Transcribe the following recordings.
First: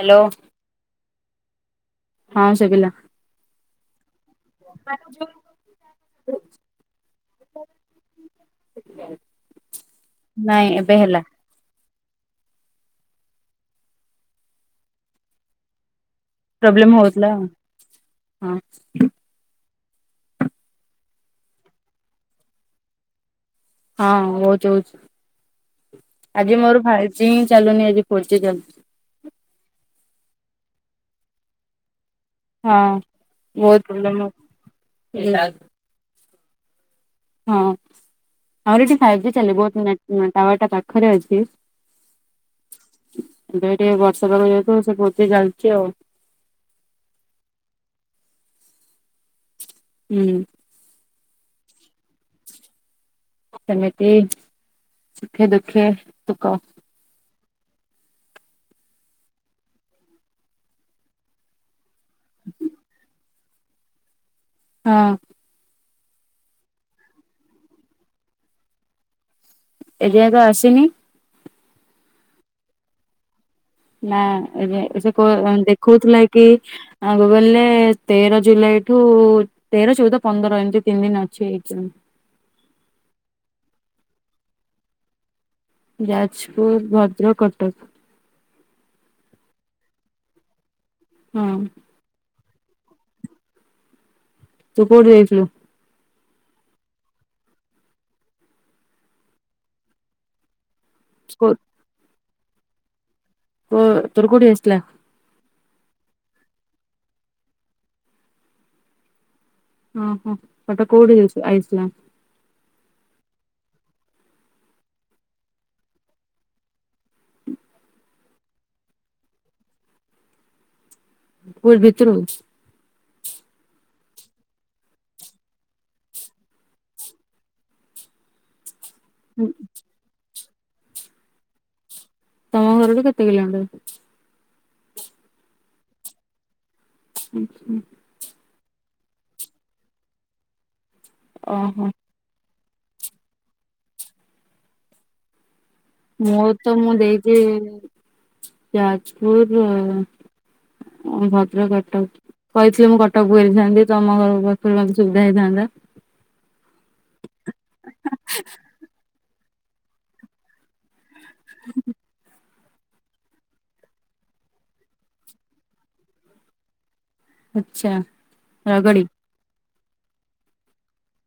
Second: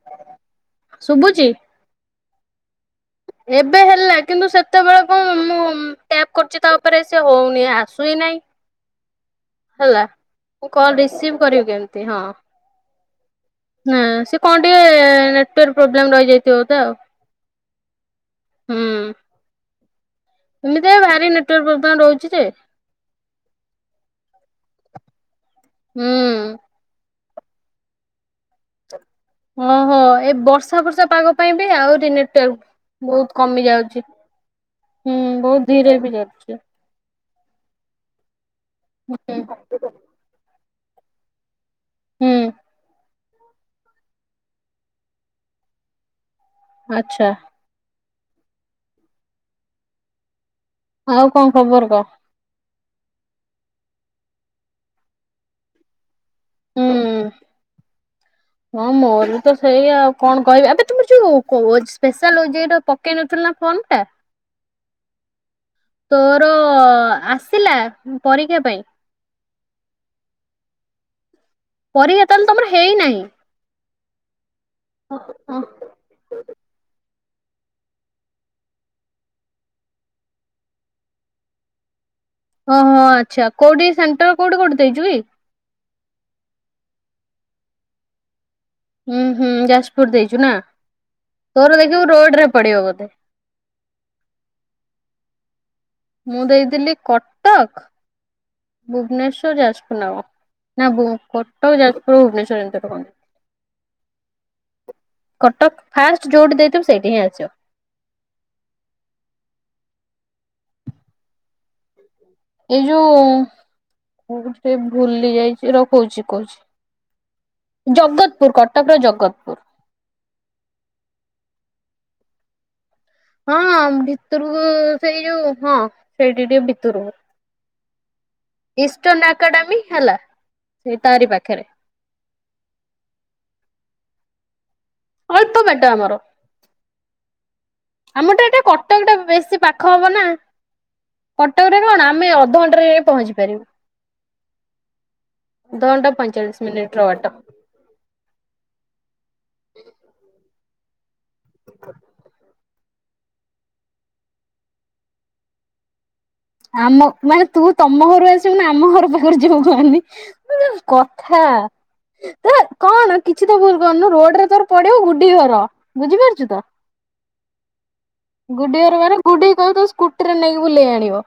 Hello! ଶୁଭୁଛି? ହଁ ଶୁଭିଲା। ଏବେ ହେଲା କିନ୍ତୁ, ସେତେବେଳେ କଣ ମୁଁ ଟ୍ୟାପ୍ କରୁଛି ତା' ଉପରେ ସେ ହଉନି। ଆସୁହିନା ନାଇଁ। ହେଲା, ନାଇଁ ମୁଁ ଏବେ କଲ୍ ହେଲା ରିସିଭ୍ କରିବି କେମତି? ହଁ, ନା ସେ କଣ ଟିଏ-ଏ ନେଟୱର୍କ ପ୍ରୋବ୍ ନାମ୍ ରହିଯାଇଥିବ ତ ପ୍ରୋବ୍ଲେମ ଆଉ ହଉଥିଲା ହଁ ହୁଁ। ଏମିତିଆ ଭାରି ନେଟଉଆର୍ ପ୍ରୋବ୍ଲେମ ରହୁଛି ଯେ ହଁ, ବହୁତ ହଉଛି। ହୁଁ। ଆଜି ମୋର ଫାଇପ୍। ଚିଁ ଚାଲୁନି ଆଜି ଫୋର୍ ଜି ଚାଲୁଛି। ଓ ହୋ! ଏ ବର୍ଷା ବର୍ଷା ପାଗ ପାଇଁ ବି ଆହୁରି ନେଟ ଟେ ହଁ ବହୁତ୍ କମି ବହୁତ ଯାଉଛି। ପ୍ରୋବ୍ଲେମ ହୁଁ, ହଉଛି ବହୁତ୍ ଧିରେ ବି ଯାଉଛି। ହଁ, ଆମର ଏଠି ଫାଇଭ୍ ଜି ଚାଲିବ। ଟ-ଟାୱାର ଟା ପାଖରେ ଅଛି। ହୁଁ। ଏବେ ଟିକେ ବର୍ଷା ପାାଗ ଯେହେତୁ, ସେ ଭୋଜି ଚାଲଛି ଆଉ। ଆଚ୍ଛା। ହୁଁ। ଆଉ କଣ ଖବର କହ? ସେମିତି ସୁଖେ ଦୁଃଖେ। ତୁ କହ। ହୁଁ ହଁ, ମୋର ତ ସେଇ ଆଉ କଣ କହିବି! ଆବେ ତୁମେ ଯୋଉ କୋଜସ୍ ସ୍ପେଶାଲ ଓ ଜେ ଇ ର ପକେଇନଥିଲୁ ନା ଫର୍ମ ଟା ହଁ। ତୋର-ଅ ଆସିଲା ପରୀକ୍ଷା ପାଇଁ ଏଯାଏଁ ତ ଆସିନି। ପରୀକ୍ଷା ତାହଲେ ତମର ହେଇନାଇଁ। ନା, ଏବେ ସେ କ ଦେଖଉଥିଲା କି! ଆ ଗୁଗଲ୍ ରେ ତେର ଜୁଲାଇ ଠୁ-ଉ ତେର, ଚଉଦ, ପନ୍ଦର, ଏମିତି ତିନି ଦିନ ଅଛି ଏକ୍ଜାମ। ଓହୋ! ଆଚ୍ଛା କୋଉଠି ସେଣ୍ଟର, କୋଉଠି କୋଉଠି ଦେଇଛୁ କି? ଯାଜପୁର, ଭଦ୍ରକ, କଟକ। ହୁଁ, ହୁଁ, ଯାଜପୁର ଦେଇଛୁ ନା ହଁ ତୋର ଦେଖିବୁ, ରୋଡରେ ପଡ଼ିବବୋଧେ ତୁ କଉଠି ଦେଇଥିଲୁ? ମୁଁ ଦେଇଥିଲି କଟକ, ଭୁବନେଶ୍ଵର, ଯାଜପୁର ନା କଣ? ନା ବୋଁ କଟକ, ଯାଜପୁର, ଭୁବନେଶ୍ବର ଏମିତିଆ ଟା କଣ ଦେ ଓ ତୋର କୋଉଠି ଆସିଥିଲା? କଟକ ଫାଷ୍ଟ ଯୋଉଠି ଦେଇଥିବୁ। ସେଇଠି ହିଁ ଆସିବ ଓହ! ହେଟା କୋଡ଼ି କିଛି ଆଇ ଐସ୍ଲାମ୍। ଏଇ ଯୋଉଁ କଉଠି ଟେ ଭୁଲି ଯାଇଛି। ର କହୁଛି କହୁଛି। ଜଗତପୁର କଟକର ଜଗତପୁର। ପୁର୍ ଭିତୁରୁକୁ। ହଁ, ଭିତରୁକୁ ସେଇ ଯୋଉ ହଁ, ସେଇଠି ଟିକେ ଭିତୁରୁକୁ। ଇଷ୍ଟର୍ଣ୍ଣ ଏକାଡେମୀ ହେଲା। ସେ ତାରି ପାଖରେ ତମ ଘରଠୁ କେତେ କିଲୋମିଟର? ଅଳ୍ପ ବାଟ ଆମର। ଉଁ ହୁଁ। ଆମରଟା ଏଟା କଟକ ଟା ବେଶୀ ପାଖ ହବ ନା କଟକରେ ଓହୋ କଣ ଆମେ ଅଧ ଘଣ୍ଟାରେ ପହଞ୍ଚିପାରିବୁ। ମୋର ତ ମୁଁ ଦେଇଚି ଯାଜପୁର ଭଦ୍ରକ କଟକ କହିଥିଲ କଟକ ପକେଇ ଦେଇଥାନ୍ତି ତମ ଘରକୁ ପାଖରୁ ମୋତେ ସୁବିଧା ହେଇଥାନ୍ତା। ଆମ ମାନେ ତୁ ତମ ଘରୁ ଆସିବୁ ନା ଆମ ଘର ପାଖରେ ଯିବୁ କହନି। କଥା ଏ କଣ କିଛି ତ ଭୁଲ କରୁନୁ ରୋଡ଼ରେ ତୋର ପଡିବ ଗୁଡି ଘର ବୁଝିପାରୁଚୁ ତ। ଆଚ୍ଛା ରଗଡି। ଗୁଡ଼ିଘର ମାନେ ଗୁଡ଼ି କହିବୁ ତା ସ୍କୁଟିରେ ନେଇକି ବୁଲେଇ ଆଣିବ।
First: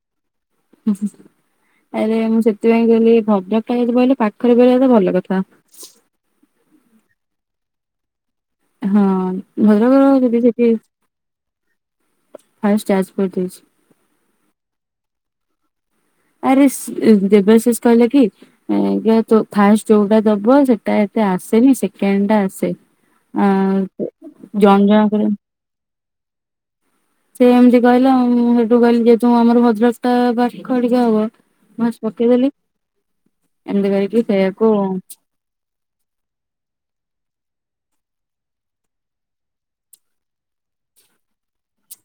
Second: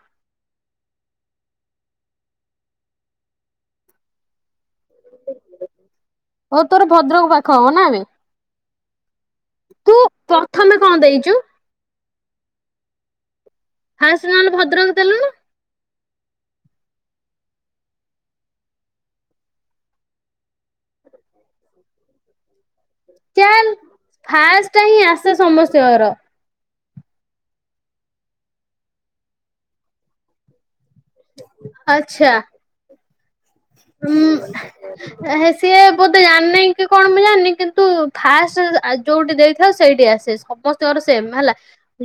ଆରେ ମୁଁ ସେଥିପାଇଁ କହିଲି ଭଦ୍ରକ ଟା ଯଦି କହିଲେ ପାଖରେ ଗହଲେ ଭଲ କଥା। ଓ ତୋର ଭଦ୍ରକ ପାଖ ହବ ନାବେ? ହଁ ଭଦ୍ରକ ଯିବି ସେଠି। ପ୍ରଥମେ କଣ ଦେଇଛୁ ହାଇଷ୍ଟ ଆଜପର ଦେଇଚି। ଫାଷ୍ଟ ନହେଲେ ଭଦ୍ରକ ଦେଲୁନୁ। ଆରେ ଦେବଶିଷ କହିଲେ କିଞ ଫାଷ୍ଟ ଯୋଉଟା ଦବୁ ସେଟା ତେ ଆସେନି ସେକେଣ୍ଡ ଟା ଆସେ ଆ ଚାଲ ଫାଷ୍ଟ ଜଣ ହିଁ ଜଣା ଆସେ କର ସମସ୍ତଙ୍କର ସେ ଏମିତି କହିଲା ଆ ମୁଁ ହେଠୁ କହିଲି ଯେହେତୁ ଆମର ଭଦ୍ରକ ଟା ବାହାର ଖଡିକ ହବ ବାସ ଆଚ୍ଛା ପକେଇଦଲି। ଉଁ ହେ ସିଏ ବୋଧେ ଜାଣିନାହି କି କଣ। ମୁଁ ଜାଣିନି କିନ୍ତୁ ଫାଷ୍ଟ ଆ ଯୋଉଠି ଦେଇଥାଉ ସେଇଠି ଆସେ ସମସ୍ତଙ୍କର ସେମ ହେଲା।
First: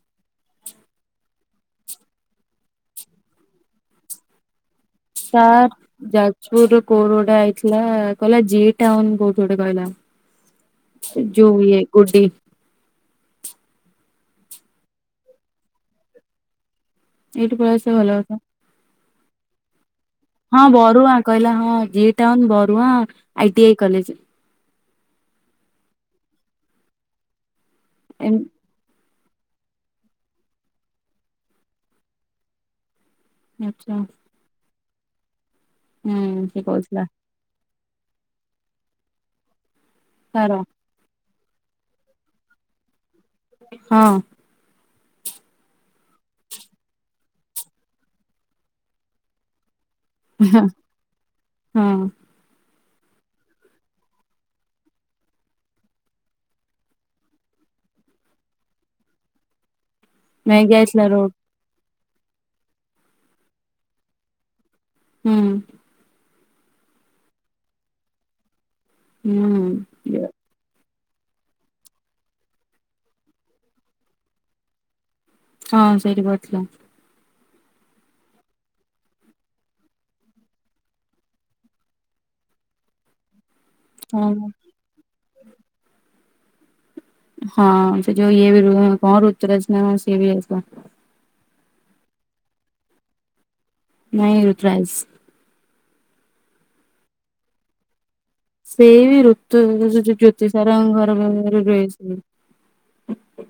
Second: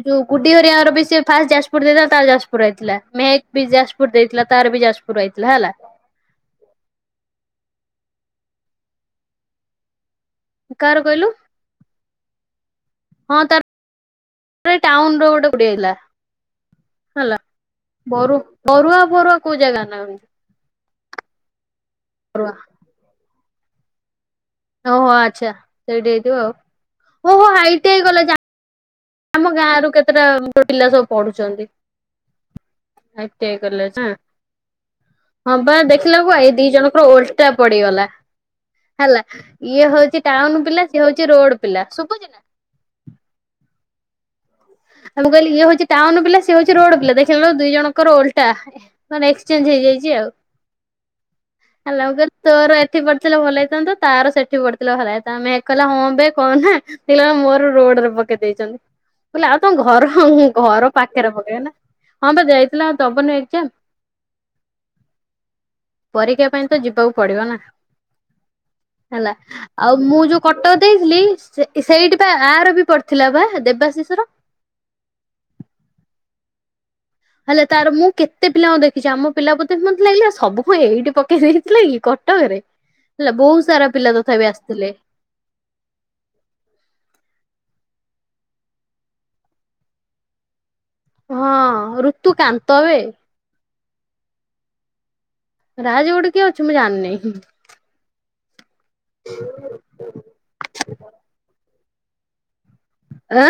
ଯୋଉ ଗୁଡ଼ି ହରିଆର ବି ସେ ଫାଷ୍ଟ ଯାଜପୁର ଦେଇଥିଲା ତାର ଯାଜପୁର ଆଇଥିଲା ମେହକ୍ ବି ଯାଜପୁର ଦେଇଥିଲା ତାର ବି ଯାଜପୁର ଆଇଥିଲା ସାର ହେଲା ଯାଜପୁର। କୋଉଠି ଗୋଟେ ଆଇଥିଲା କହିଲା ଜି ଟାଉନ୍ କୋଉଠି ଗୋଟେ କାହାର କହିଲା। କହିଲୁ ଯୋ ଇଏ ଗୁଡ଼ି ପ ଟାଉନର କୁ ପଡିଯାଇଥିଲା। ହେଲା ଏଇଠି ପଳେଇ ଆସିବା ଭଲ କଥା ବରୁ ବରୁଆ ବରୁଆ କୋଉ ଜାଗା ନାବେ? ହଁ ବରୁଆ କହିଲା ହଁ ଜି town Barua I T E college. ଓହୋ ଆଚ୍ଛା ସେଇଠି ହେଇଥିବ ଆଉ ଓହୋ ଆଇ ଟି ଆଇ କଲେଜ ଏମ ଆମ ଗାଁ ରୁ କେତେଟା ପିଲା ସବୁ ପଢ଼ୁଚନ୍ତି। ଆଇ ଟି ଆଇ ଆଛା କଲେଜ ନା। ହଁବା ଦେଖିଲାକୁ ହୁଁ ଏଇ ସେ ଦି କହୁଥିଲା ଜଣଙ୍କର ଓଲଟା ପଡ଼ିଗଲା ହେଲା। ଇଏ ହଉଚି ତାର ଟାଉନ ପିଲା ସିଏ ହଉଚି ରୋଡ ପିଲା ଶୁଭୁଚି ନା। ହଁ। ଆ ମୁଁ କହିଲି ଇଏ ହଉଚି ଟାଉନ ପା ସେଏ ହଉଚି ରୋଡ ପିଲା ଦେଖିଲା ଦି ଜଣଙ୍କର ଓଲଟା ମାନେ ଏକ୍ସଚେଞ୍ଜ ହେଇଯାଇଚି। ଯି ଆଉ ହେଲା ହଁ ମୁଁ କହିଲି ତୋର ସେଠି ପଡ଼ିଥିଲେ ଭଲ ହେଇଥାନ୍ତା ତାର ସେଠି ପଡ଼ିଥିଲେ ଭଲ ହେଇଥାତା ଆେ କହ ହଁ ବେ କହନା ମୋର ଡ଼ ରେ ପକେଇ ଦେଇଚନ୍ତି ମୁଁ କହିଲି ଆଉ ତମ ଘର ମ୍ୟାଗି ଘର ଆଇଥିଲା ପାଖରେ ରୋଡ ପକେଇବେ ନା ହଁ ବା ଯାଇଥିଲା ଦବନୁ ଏକଜାମ। ହୁଁ। ପରୀକ୍ଷା ପାଇଁ ତ ଯିବାକୁ ପଡିବ ନା ହେଲା ଆଉ ହୁଁ ମୁଁ ଯୋଉ କଟକ ଦେଇଥିଲି ସେଇ ସେଇଠି ବା ଆର ବି ପଡିଥିଲା ବା ଦେବାଶିଷର ହଁ ସେଇଟି ପଡ଼ିଥିଲା। ହେଲେ ତାର ମୁଁ କେତେ ପିଲାଙ୍କୁ ଦେଖିଚି ଆମ ପିଲା ମୋତେ ଲାଗିଲି ସବୁ କ ଏଇଠି ପକେଇ ଦେଇଥିଲେ କି କଟକରେ, ହେଲା ବହୁତ ସାରା ପିଲା ତଥାପି ହଁ ଆସିଥିଲେ। ହଁ ସେ ଯଉ ଇଏ ବି ରୁ କଣ ରୁ ଋତୁରାଜ ସେ ବି ଯାଇଥିଲା। ହଁ ଋତୁ କାନ୍ତ ବେ। ନାଇଁ ଋତୁରାଜସ୍। ରାଜ ଗୋଟେ କିଏ ଅଛି ମୁଁ ଜାଣିନେହିଁ। ସେ ବି ଋତୁ ଜ୍ୟୋତି ସାରଙ୍କ ଘର ପାଖରେ ରୁହେ ସେ। ଆ।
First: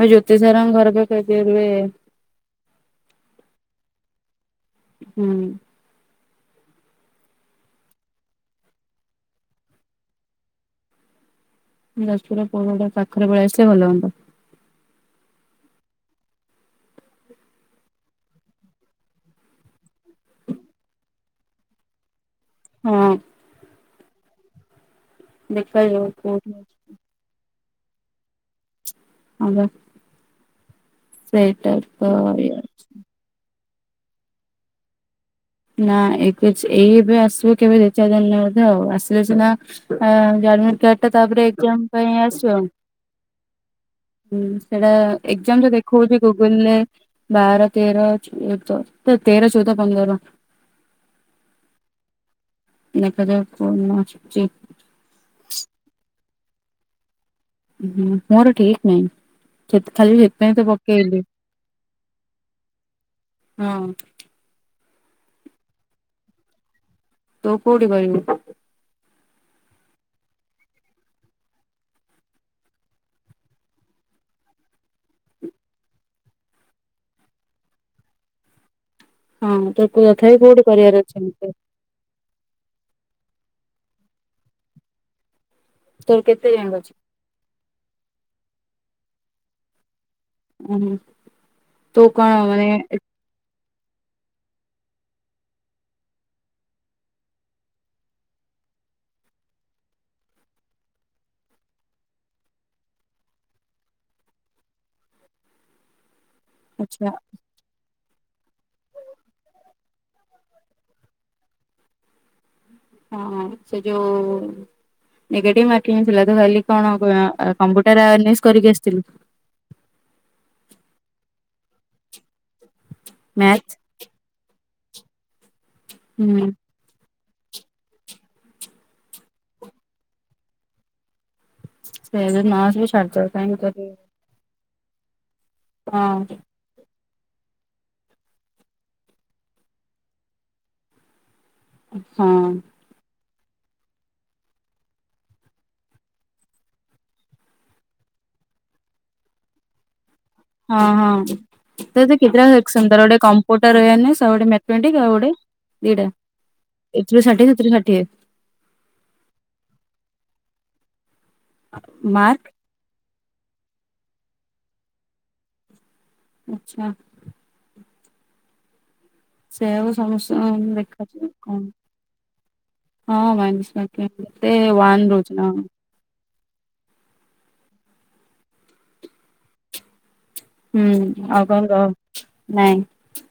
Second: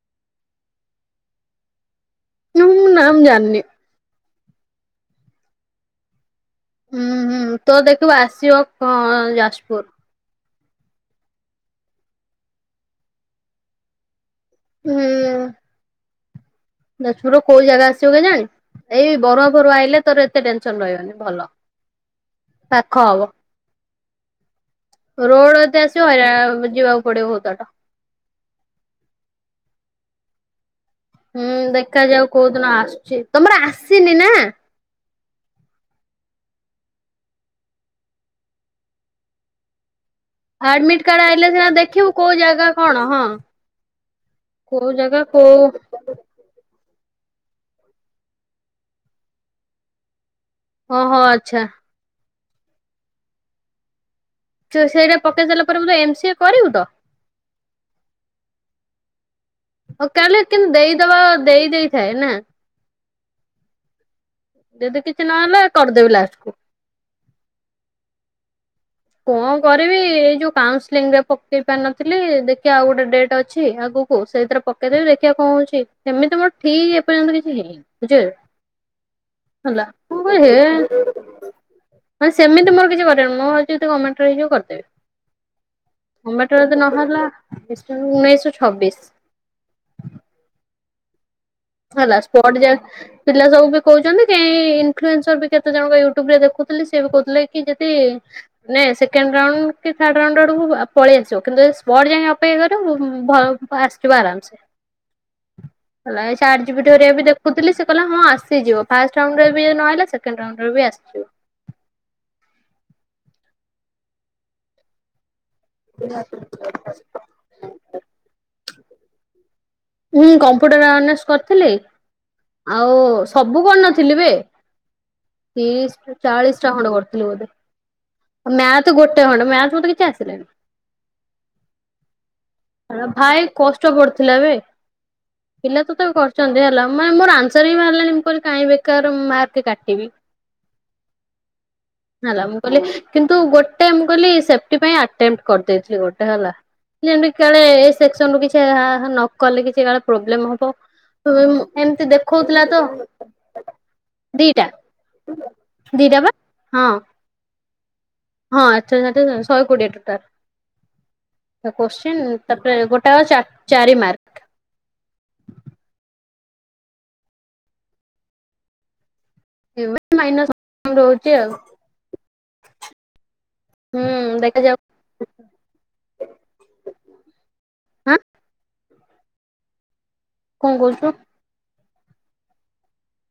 ଆଉ ଜ୍ୟୋତି ସାରଙ୍କ ଘର ପାଖରେ ଯିଏ ରୁହେ। ହଁ ନା ମୁଁ ଜାଣିନି। ହୁଁ। ହୁଁ ହୁଁ ତୋର ଦେଖିବୁ ଆସିବ କ ଯାଜପୁର। ଯାଜପୁର ପୁରୁଟା ପାଖରେ ପଳେଇ ଆସିଲେ ଭଲ ହୁଅନ୍ତା। ହୁଁ। ଯାଜପୁରର କଉ ଜାଗା ଆସଛି କେଜାଣି। ଏଇ ବରୁଆ ଫରୁଆ ଆଇିଲେ ତୋର ଏତେ ଟେନସନ ରହିବନି ଭଲ। ମ ପାଖ ହବ। ରୋଡ ଏତେ ଆସିବ ଦେଖାଯାଉ କୋଉଠି ହଇରାଣ ଯିବାକୁ ପଡିବ ବହୁତ ବାଟ। ହଁପା। ହୁଁ ଦେଖାଯାଉ କୋଉଦିନ ଆସୁଚି। ତମର ଆସିନି ନା। ନା ଏଇ କିଛି ଏଇ ଏବେ ଆସିବ କେବେ ଦି ଚାରି ଦିନରେ ବୋଧେ ଆଉ। ଆସିଲେ ସିନା ଅଁ ଆଡମିଟ୍ ଆଡମିଟ କାର୍ଡଟା କାର୍ଡ ତାପରେ ଆଇଲେ ସିନା ଏକ୍ଜାମ ଦେଖିବୁ ପାଇଁ କୋଉ ଆସିବ। ଜାଗା କଣ ହଁ ହୁଁ କୋଉ ହେଇଟା ଜାଗା କୋଉ ଏକ୍ଜାମ ରେ ଦେଖଉଚି ଗୁଗୁଲରେ। ବାର ତେର ଏକ ତେର ଚୋଉଦ ପନ୍ଦର। ଓ ହୋ ଆଚ୍ଛା। ଦେଖା ଯାଉ କୋଉଦିନ ଆ ସିଏ ସେଇଟା ପକେଇ ସାରିଲା ପରେ ଏମ ସିଏ କରିବୁ ତ? ଉଁ ହୁଁ ମୋର ଠିକ ନାହିଁ। ସେ ହଉ ଖାଲି କାଲି ସେଥିପାଇଁ ତ କିନ୍ତୁ ଦେଇଦବା ପକେଇଲି ଦେଇ ଦେଇଥାଏ ନା। ହୁଁ। ଯଦି କିଛି ନହେଲେ କରିଦେବି ଲାଷ୍ଟକୁୁ। ତୁ କୋଉଠି କରିବୁ? କଣ କରିବି ଏଇ ଯୋଉ କାଉନସଲିଂ ରେ ପକେଇ ପାରିନଥିଲି। ଦେଖିଆ ଆଉ ଗୋଟେ ଡେଟ୍ ଅଛି ଆଗୁ ସେଇଥିରେ ପକେଇଦେବି ଦେଖିବା କଣ ହଉଚି। ସେମିତି ମୋର ଠିକ ଏ ପର୍ଯ୍ୟନ୍ତ କିଛି ହେଇନି ବୁଝିହେଲା। ହଁ ତ ତଥାପି କୋଉଠି କରିବାର ଅଛି ମତେ? ମାନେ ସେମିତି ମୋର କିଛି କରିବାର ନାହିଁ। ମୋର ହୋଉଚି ଜଦି ଗମେଣ୍ଟରେ ହେଇଯିବ କରିଦେବି। ତୋର କେତେ ଗମେନଟ ରୁ ଯାଏଁ ଯଦି ଅଛି ନହେଲା ଇଷ୍ଟ ଉଣେଇଶ ରୁ ଛବିଶ। ଉଁ ହୁଁ । ହେଲା ସ୍ପଟ ଯା ପିଲା ସବୁ ବି କହୁଛନ୍ତି କାଇଁ ଇନଫ୍ଲୁଏସର ବି କେତେ ଜଣ ୟୁଟ୍ୟୁବରେ ଦେଖୁିଥିଲି। ସେ ବି କହୁଥିଲେ କି ଯଦି ସେକେଣ୍ଡ ରାଉଣ୍ଡ କି ଥାର୍ଡ ରାଉଣ୍ଡ ଆଡକୁ ପଳେଇ ଆସିବ। କିନ୍ତୁ ସ୍ପଟ୍ ଯାଏ ଅପେକ୍ଷା କରିବ ଭ ଆସିଯୀବ ଆରାମ ସେ। ଭଲ ହେଇ ଚାର୍ଟ ଯି ପି ଟି ରେ ଆଚ୍ଛା ଦେଖୁଥିଲି ସେ କହିଲା ହଁ ଆସିଯିବ। ଫାଷ୍ଟ ରାଉଣ୍ଡରେ ବି ନହେଲା ସେକେଣ୍ଡ ରାଉଣ୍ଡରେ ବି ଆସିଯିବ। ହଁ ସେ ଯୋଉ ନେଗେଟିଭ ମାରକିଂଥିଲା ତୁ ଖାଲି କଣ କମ୍ପୁଟର ଉନିଶ କରିକି ଆସିଥିଲୁ? ହୁଁ କମ୍ପ୍ୟୁଟର ଅନସ କରିଥିଲି। ଆଉ ସବୁ ମ୍ୟାଥ୍ କରିନଥିଲି ବେ? ତିରିଶ ରୁ ହୁଁ ଚାଳିଶ ଟା ଖଣ୍ଡେ କରିଥିଲି ବୋଧେ? ମ୍ୟାଥ୍ ଗୋଟେ ଖଣ୍ଡେ ମ୍ୟାଥ ମତେ କିଛି ସେ ନର୍ସ ବି ଆସିଲାନି। ଛାଡିଦବ ଭାଇ କାହିଁକି କରିବୁ କଷ୍ଟ ପଡୁଥିଲା ବେ? ପିଲା ତଥାପି ହଁ କରିଚନ୍ତି ହେଲା। ମୋର ଆନ୍ସର ହିଁ ବାହାରିଲାନି। ମୁଁ କହିଲି କାହିଁ ବେକାରେ ମାର୍କ କାଟିବି। ହଁ ହେଲା ମୁଁ କହିଲି କିନ୍ତୁ ଗୋଟେ ମୁଁ କହିଲି ସେଫଟି ପାଇଁ ଆଟେଣ୍ଡ କରିଦେଇଥିବି ଗୋଟେ ହେଲା। ଯେମତି କାଳେ ଏ ସେକ୍ସନରୁ କିଛି ଆହାହା ନ କଲେ କିଛି କାଳେ ପ୍ରୋବ୍ଲେମ ହବ। ହଁ-ହଁ [unintelligible] ଏମିତି ଦେଖଉଥିଲା ତ ଗୋଟେ କମ୍ପୁଟର [unintelligible] ଆଉ ଗୋଟେ ଦିଟା ମ୍ୟାଥମେଟିକ୍ ଆଉ ଆଉ ଗୋଟେ ଦିଟା ପା। ଏଥିରୁ ଷାଠିଏ ସେଥିରୁ ଷାଠିଏ। ହଁ ଆଛା ଷାଠିଏ [inaudible] ଶହେ କୋଡିଏ ଟୋଟାଲ। [inaudible] କୋଶ୍ଚିନ୍ ମାର୍କ ତାପରେ ଗୋଟାକ ଚା ଚାରି ମାର୍କ। ଆଚ୍ଛା। ସେଇଆକୁ ସମସ୍ତ ମାଇନସ୍ ଦେଖୁଛି ରହୁଛି ଆଉ କଣ ହଁ ମାଇନସ୍ ହୁଁ ମାର୍କିଙ୍ଗ୍ କେତେ ଦେଖାଯାଉ ୱାନ ରହୁଛି ନା କଣ? ଆଁ? ହୁଁ କହୁଛୁ? ଆଉ କଣ କହ? ନାଇଁ।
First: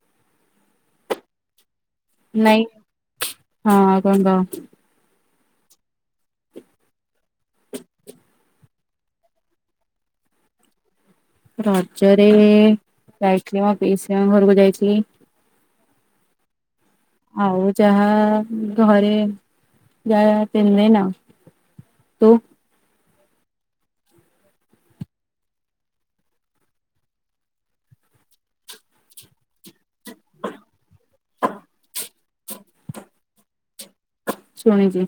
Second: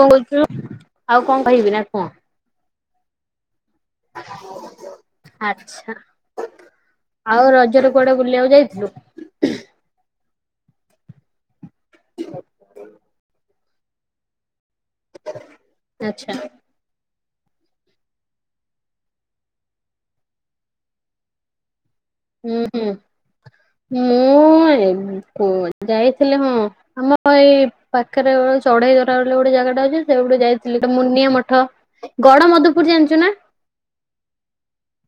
କଣ [inaudible] ଆଉ କଣ କହିବି ନା କଣ? ନାଇଁ ହଁ କଣ କହ। ଆଚ୍ଛା, ଆଉ ରଜରେ କୁଆଡେ ବୁଲିବାକୁ ଯାଇଥିଲୁ? ରଜରେଏ-ଏ ଯାଇଥିଲି ମୋ ପିଇସୀଙ୍କ ଘରକୁ ଯାଇଥିଲି। ଆଚ୍ଛା। ଆଉ ଯାହା ଘରେ ଯାହା ପିନ୍ଧେନା। ତୁ ହୁଁ-ହୁଁ ମୁଁ ହଁ [inaudible] ଯାଇଥିଲେ ହଁ ଆମ ଏଇ ପାଖରେ ଗ ଚଢେଇଧରା ବୋଲି ଗୋଟେ [inaudible] ଜାଗା ଗୋଟେ ଅଛି ସେ [inaudible] ଯାଇଥିଲି ମୁନିଆଁ ମଠ, ଗଡମଧୁପୁର ଜାଣିଛୁ ନା? ଶୁଣିଛି।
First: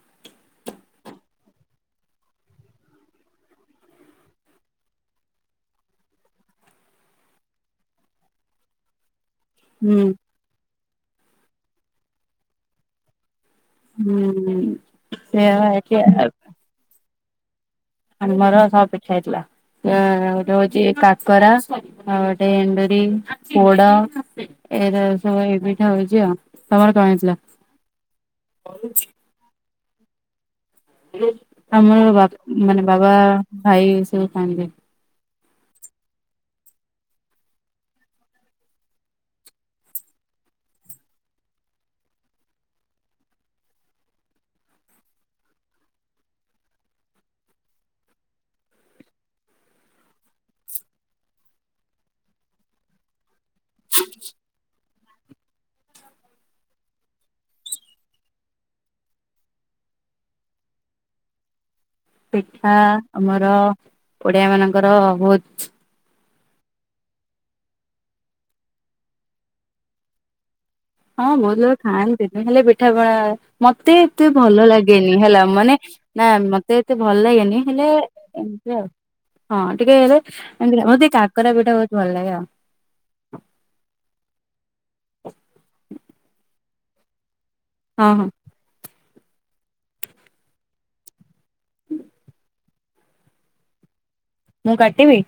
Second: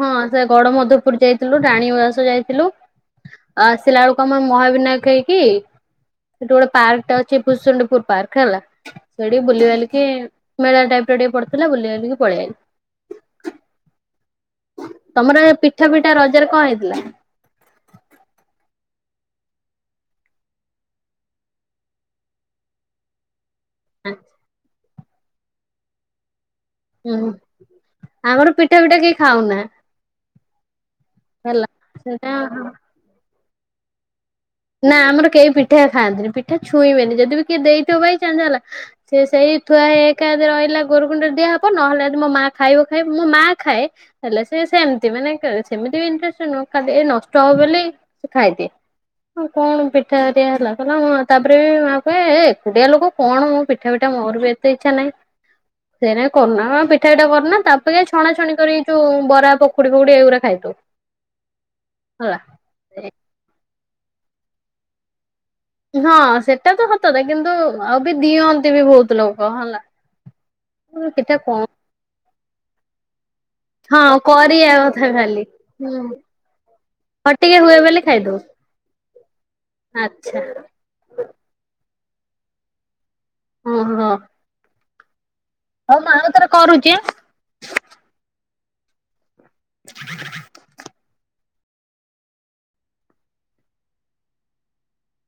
ହଁ ସେ ଗଡମଧପୁର ଯାଇଥିଲୁ, ରାଣୀ ଉଆସ ଯାଇଥିଲୁ। ଆଉ ଆସିଲା ବେଳକୁ ଆମେ ମହାବିନାୟକ ହେଇକି ସେଠି ଗୋଟେ ପାର୍କଟେ ଅଛି ପୁସୁଣ୍ଡପୁର ପାର୍କ ହେଲା। ସେଠି ବୁଲିବାଲିକି ହୁଁ ମେଳା ଟାଇପର ଟିକେ ପଡିଥିଲା ବୁଲିବାଲିକି ପଳେଇ ଆଇଲୁ। ହୁଁଉ-ଉ-ଉ ସେଇଆ [unintelligible] ରଜରେ କଣ ହେଇଥିଲା? ଆମର ହଁ ପିଠା ହେଇଥିଲା। ଗୋଟେ ହଉଛି କାକରା ଆଉ ଗୋଟେ ଏଣ୍ଡୁରି। ପୋଡା ଏରା ସବୁ ଏଇ ପିଠା ହଉଛି ଆଉ। ତମର କଣ ହୁଁ ହେଇଥିଲା? ଆମର ପିଠା ଫିଠା କେହି ଖାଉନା। ହେଲା ଆମର ବା ସେଇଟା ମାନେ ବାବା ଭାଇ ସବୁ ଖାଆନ୍ତି। ନା ଆମର କେହି ପିଠା ଖାଆନ୍ତିନି ପିଠା ଛୁଇଁବେନି ଯଦି ବି କିଏ ଦେଇଥିବ ବାଇଚାନସ ହେଲା ସେ ସେଇ ଥୁଆ ହେଇ ହେଇକା [inaudible] ରହିଲା ଗୋରୁ କୁଣ୍ଡରେ ଦିଆହବ ନହେଲେ ଯଦି ମୋ ମାଆ ଖାଇବ ଖାଇବ, ମୋ ମାଆ ଖାଏ ହେଲା ସେ ସେମିତି ମାନେ [inaudible] ସେମିତି ବି ଇଣ୍ଟ୍ରେଷ୍ଟ ନୁହଁ ଖାଲି ନଷ୍ଟ ହବ ବୋଲି ସେ ଖାଇଦିଏ। [inaudible] ହଁ କଣ ପିଠାହେରିଆ ହେଲା କହିଲା ହଁ ତାପରେ ମାଆ କୁହେ ଏ ଏକୁଟିଆ ଲୋକ କଣ ମ ପିଠା ଫିଠା ମୋର ବି ଏତେ ଇଚ୍ଛା ନାହିଁ। [inaudible] ସେଇନାଗି କରୁନା ପିଠା ଫିଠା କରୁନା ତାପରେ ଛଣାଛଣି କରିଛୁ ବରା ପକୁଡି ଫକୁଡ଼ି ଏଇଗୁରା ଖାଇଥାଉ। [inaudible] ପିଠା ଆମର ଓଡିଆମାନଙ୍କର ବହୁତ୍ ହଁ ସେଟା ତ ସତ କଥା କିନ୍ତୁ ଆଉ ବି ଦିଅନ୍ତି ବି ବହୁତ ଲୋକ ହେଲା। ହଁ କେଟା ବହୁତ କଣ ଲୋକ ଖାଆନ୍ତିନି ହେଲେ ପିଠାପଣା ମତେ ହଁ ଏତେ ଭଲ କରିବା କଥା ଲାଗେନି ହେଲା ଖାଲି ମାନେ ହୁଁ। ନା ମତେ ଏତେ ଭଲ ଖଟିକେ ଲାଗେନି ହୁଏ ହେଲେ ବୋଲି ଖାଇଦଉ ଏମ୍ ଏମିତି ଆଉ, ହଁ ଟିକେ ହେଲେ ଆଚ୍ଛା ମତେ କାକରା ପିଠା ବହୁତ ଭଲ ଲାଗେ ଆଉ। ଓହୋ ହଉ ମୁଁ ଆଉ ଥରେ କରୁଚି। ହଁ -ହଁ। [inaudible] ମୁଁ କାଟିବି?